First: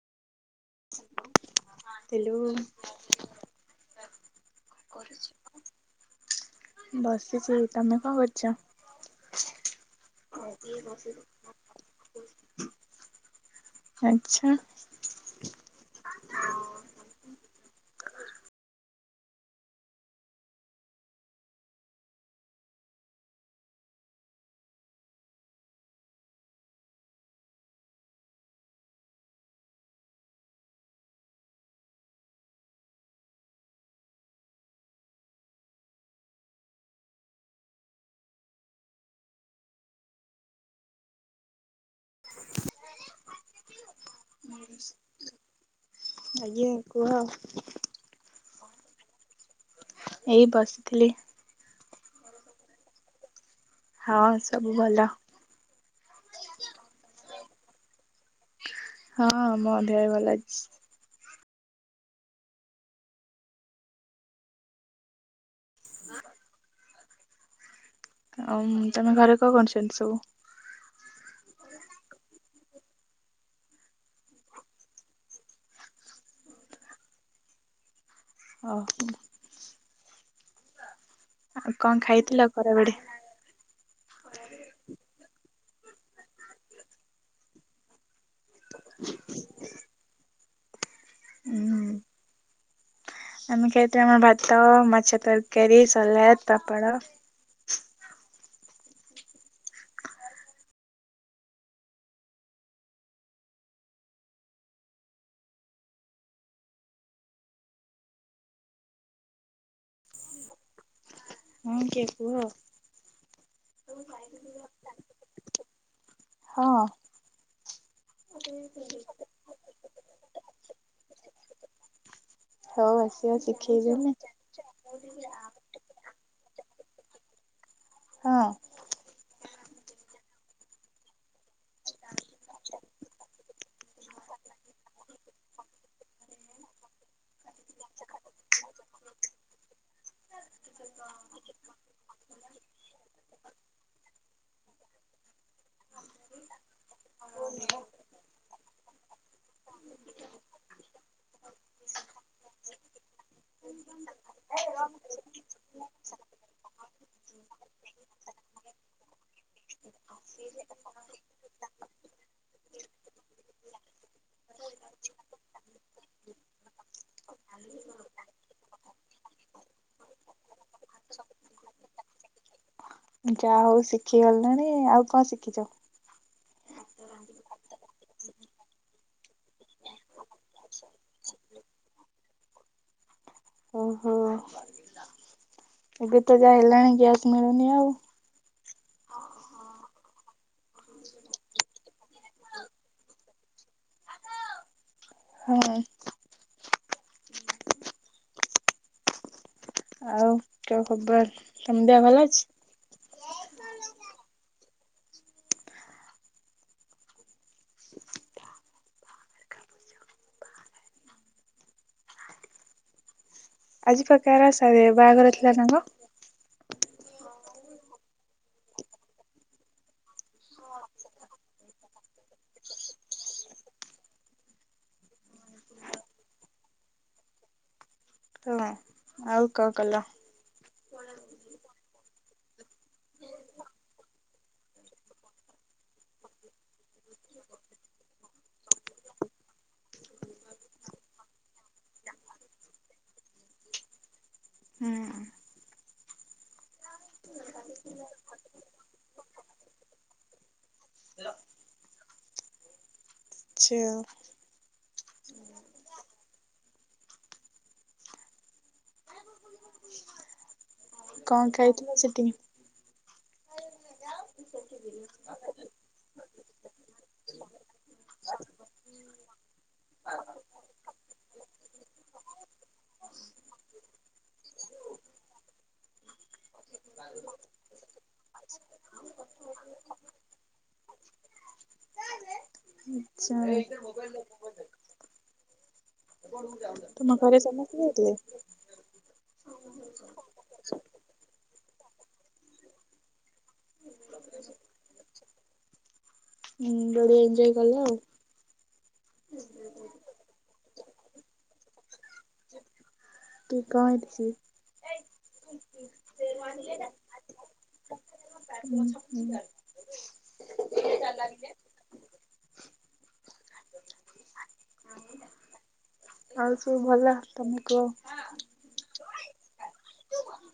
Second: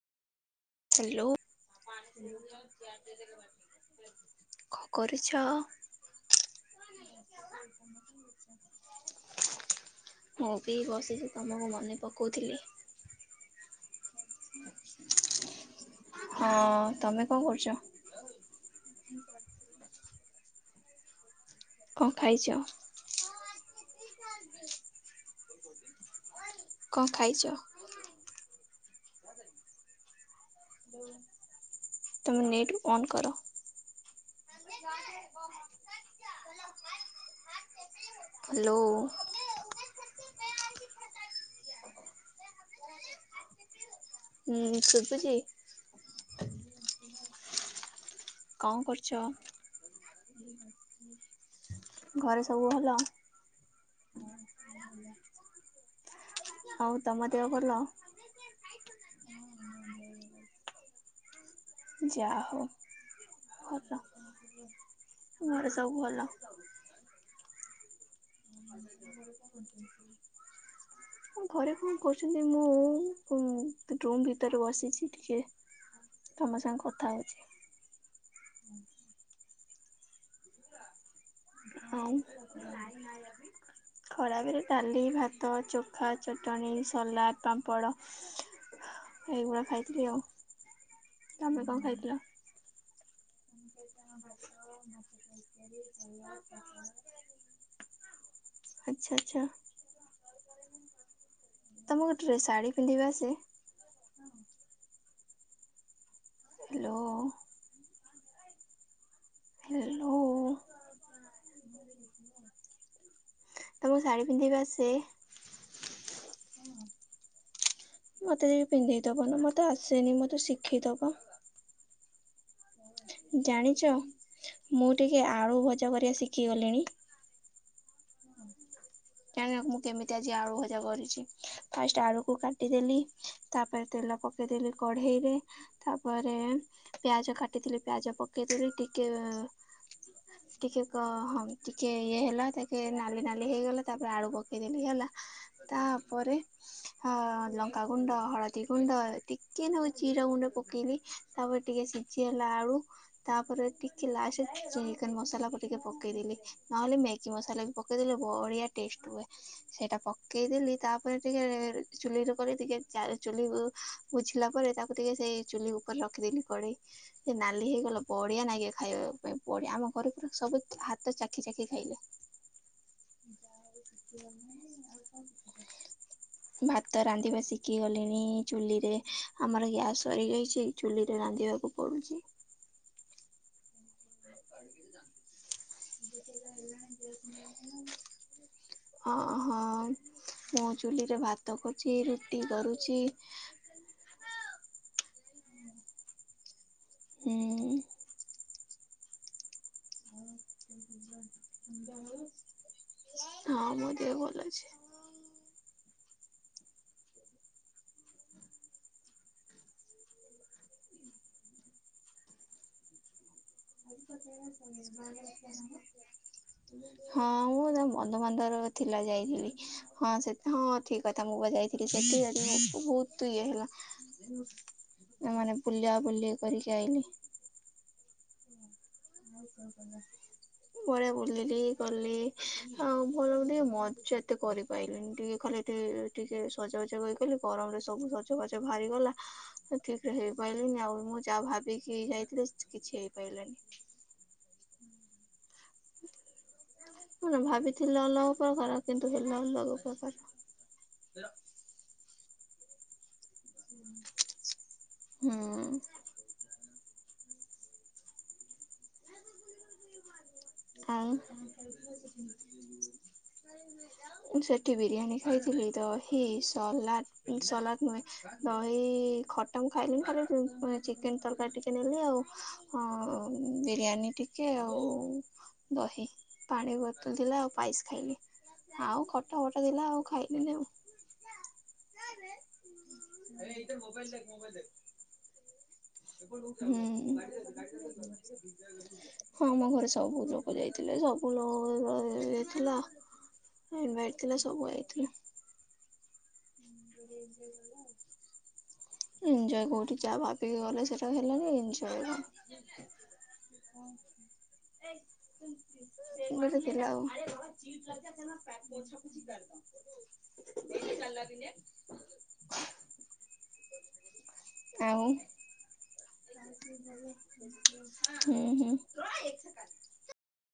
Hello. Hello. କଣ କରୁଛ। ବସିଛି ତମେ କଣ କରୁଛ। ମୁଁ ବି ବସିଛି ତୁମକୁ ମନେ ପକଉଥିଲି ଆଚ୍ଛା। ହଁ ତମେ କଣ କରୁଛ? କଣ ଖାଇଚ? କଣ ଖାଇଛ? ତମ ନେଟ୍କୁ ଅନ୍ କର। [unintelligible] ହାଲୋ। ହୁଁ ଶୁବୁଚି? ଆଜ୍ଞା କୁହ? କଣ କରୁଛ? ଏଇ ବସଥିଲି। ଘରେ ସବୁ ଭଲ? ହଁ ସବୁ ଭଲ। ହଉ ତମ ଦେହ ଭଲ? ହଁ ମ ଦେହ ଭଲ ଅଛି। ଯାହଉ ଭଲ ଘରେ ସବୁ ଭଲ? ଆଉମ୍ ତମ ଘରେ କଣ କରୁଛନ୍ତି ସବୁ? ଆମ ଘରେ କଣ କରୁଛନ୍ତି ମୁଁ ଉଁ ରୁମ୍ ଭିତରେ ବସିଛି ଟିକେ। ତମ ସାଙ୍ଗେ କଥା ହେଉଛି। ଅହ। ଆଉ କଣ ଖାଇଥିଲ ଖରା ବେଳେ? ଖରାବେଳେ ଡାଲି ଭାତ ଚୋଖା ଚଟଣି ସାଲାଡ଼ ପାମ୍ପଡ଼। ଏଇଗୁଡା ଖାଇଥିଲି ଆଉ ତମେ କଣ ଉୁଁ ଖାଇଥିଲ? ଆମେ ଖାଇତା ଆମେ ଭାତ ମାଛ ତରକାରୀ ସଲାଦ ପାପଡ଼। ଆଚ୍ଛା ଆଚ୍ଛା। ତମୁକୁ ଡ୍ରେ ସାଢୀ ପିନ୍ଧିବା ଆସେ? ହେଲୋ। ହେଲୋ। ହୁଁ କିଏ କୁହ? ତମକୁ ଶାଢୀ ପିନ୍ଧିବା ଆସେ? ହଁ। ମତେ ଟିକେ ପିନ୍ଧେଇଦବ ନ ମତେ ଆସେନି ମତେ ଶିଖେଇଦବ। ହଉ ଆସ୍। ଜାଣିଚ ମୁଁ ଟିକେ ଆଳୁ ଭଜା କରିବା ଶିକିଗଲିଣି। ହଁ। କାରାଣ ମୁଁ କେମିତି ଆଜି ଆଳୁ ଭଜା କରିଛି ଫାଷ୍ଟ ଆଳୁକୁ କାଟିଦେଲି। ତାପରେ ତେଲ ପକେଇଦେଲି କଢ଼େଇରେ। ତାପରେ ପିଆଜ କାଟିଥିଲି ପିଆଜ ପକେଇଦେଲି ଟିକେ। ଟିକେ କ ହଁ ଟିକେ ଇଏ ହେଲା ଟେକେ ନାଲି ନାଲି ହେଇଗଲା। ତାପରେ ଆଳୁ ପକେଇଦେଲି ହେଲା ତାପରେ ହା ଲଙ୍କାଗୁଣ୍ଡ ହଳଦୀ। ଗୁଣ୍ଡ ଟିକେ ନାକୁ ଜିରାଗୁଣ୍ଡ ପକେଇଲି ତାପରେ ଟିକେ ସିଝି ଗଲା ଆଳୁ। ତାପରେ ଟିକେ ଲାଷ୍ଟରେ ଚିକେନ ମସଲାକୁ ଟିକେ ପକେଇଦେଲି ନହଲେ ମ୍ୟା ଗି ମସଲା ବି ପକେଇଦେଲେ ବଢିଆ ଟେଷ୍ଟ ହୁଏ। ସେଇଟା ପକେଇଦେଲି ତାପରେ ଟିକେ ଚୁଲିରେ କରି ଟିକେ ଚାରି ଚୁଲିକୁ। ବୁଝିଲା ପରେ ତାକୁ ଟିକେ ସେଇ ଚୁଲି ଉପରେ ରଖିଦେଲି କଢ଼େଇ। ସେ ନାଲି ହେଇଗଲା ବଢିଆ ନାଗିବ ଖାଇବା ପାଇଁ ବଢିଆ ଆମ ଘରେ ପୁରା ସବୁ ହାତ ଚାଖି ଚାଖି ଖାଇଲେ। ଯାହା ହଉ ଶିଖି ଗଲେଣି ଆଉ କଣ ଶିଖିଛ? [inaudible] ଭାତ ରାନ୍ଧିବା ଶିଖିଗଲିଣି ଚୁଲିରେ ଆମର ଗ୍ୟାସ୍ ସରିଯାଇଛି ଚୁଲିରେ ରାନ୍ଧିବାକୁ ପଢ଼ୁଛି। ଓହୋ, ଏବେ ତ ଯାହା ହେଲାଣି ଗ୍ୟାସ୍ ମିଳୁନି ଆଉ। ହଁ ହଁ ମୁଁ ଚୁଲିରେ ଭାତ କରୁଛି ରୁଟି କରୁଛି। ହାଏ ହୁଁ କେଉଁ ଖବର୍ ତମ୍ ଦିଆ ଭଲ ଅଛି? [unintelligible] ହଁ ମୋ ଦିଅ ଭଲ ଅଛି। ଆଜି ଫ କାର୍ ସଇଏ ବାହାଘର ଥିଲା ନା କଣ? ହଁ ମୁଁ ତାଙ୍କ ବନ୍ଧୁବାନ୍ଧବ ର ଥିଲା ଯାଇଥିଲି ହଁ ସେ ହଁ ଥିକ୍ କଥା ମୁଁ ବା ଜାଇଥିଲି ସେଠି [unintelligible] ବହୁତ ଇଏ ହେଲା ଏମାନେ ବୁଲା ବୁଲି କରିକି ଆଇଲି। ତମେ ଆଉ କଣ କଲ? ବଢ଼ିଆ ବୁଲିଲି ଗଲି ଆଉ ଭଲ ଟିକେ ମଜା ଏତେ କରିପାଇଲିନି ଟିକେ ଖଲେ ଟିଏ ଟିକେ ସଜବାଜ ହେଇଗଲି ଗରମରେ ସବୁ ସଜବାଜ ଭାହାରିଗଲା। ସେ ଠିକ୍ରେ ହେଇପାଇଲିନି ଆଉ ମୁଁ ଯାହା ଭାବିକି ଯାଇଥିଲି କିଛି ହେଇପାରିଲାନି। ହୁଁ ହୁଁ। [inaudible] ମୁଁ ତ ଭାବିଥିଲି ଅଲଗା ପ୍ରକାର କିନ୍ତୁ ହେଲା ଅଲଗା ପ୍ରକାର। [unintelligible] ଚ୍ଛେଅ। ହୁଁ। ଆଉ କଣ ଖାଇଥିଲ ସେଠି? ହୁଁ [inaudible] [unintelligible] ମୁଁ ସେଠି ବିରିୟାନୀ ଖାଇଥିଲି ଦହି ସାଲାଟ୍ ସଲାଟ୍ ନୁହେଁ। ଦହି ଖଟା ମୁଁ ଖାଇଲିନି ଖାଲି ଚି [unintelligible] ଚିକେନ ତରକାରୀ ଟିକେ ନେଲି ଆଉ ହଁ ଆଉ ବିରିୟାନୀ ଟିକେ ଆଉ। ଦହି ପାଣି ବୋତଲ୍ ଥିଲା ଆଉ ପାଇସ୍ ଖାଇଲି। ଆଉ ଖଟା ଫଟା ଥିଲା ଆଉ ଖାଇଲିନି ଆଉ ଆଚ୍ଛା [unintelligible] ହେ ଏଇଟେ ମୋବାଇଲ ଦେଖ୍ ମୋବାଇଲ ଦେଖ୍। ହୁଁ। [unintelligible] ତମ ଘରେ ସମସ୍ତେ ଯାଇଥିଲେ? [unintelligible] ହଁ ଆମ ଘରେ ସବୁ ଲୋକ ଯାଇଥିଲେ ସବୁ [unintelligible] ଥିଲା। ଇନ୍ଭାଇଟ୍ ଥିଲା ସବୁ ଆଇଥିଲା। ହୁଁ ବଢିଆ ଏଞ୍ଜୟ କଲ ଆଉ। [unintelligible] ଏନ୍ଜଏ କୋଉଠି ଯାହା ଭାକିକି ଗଲେ ସେଟା ହେଲାନି ଏଞ୍ଜୟ୍ [unintelligible] କି କାଏଁ ହେତ୍ସି? [unintelligible] ଏମିତି ଥିଲା ଆଉ। ଚିଲ୍ [unintelligible] କ ହୁଁ ମାଛି ହୁଁ କର ଏ ଚା ବି। କାଉଁ। ଆଉ ସବୁ ଭଲ ତମେ କୁହ? ହୁଁ ହୁଁ [unintelligible]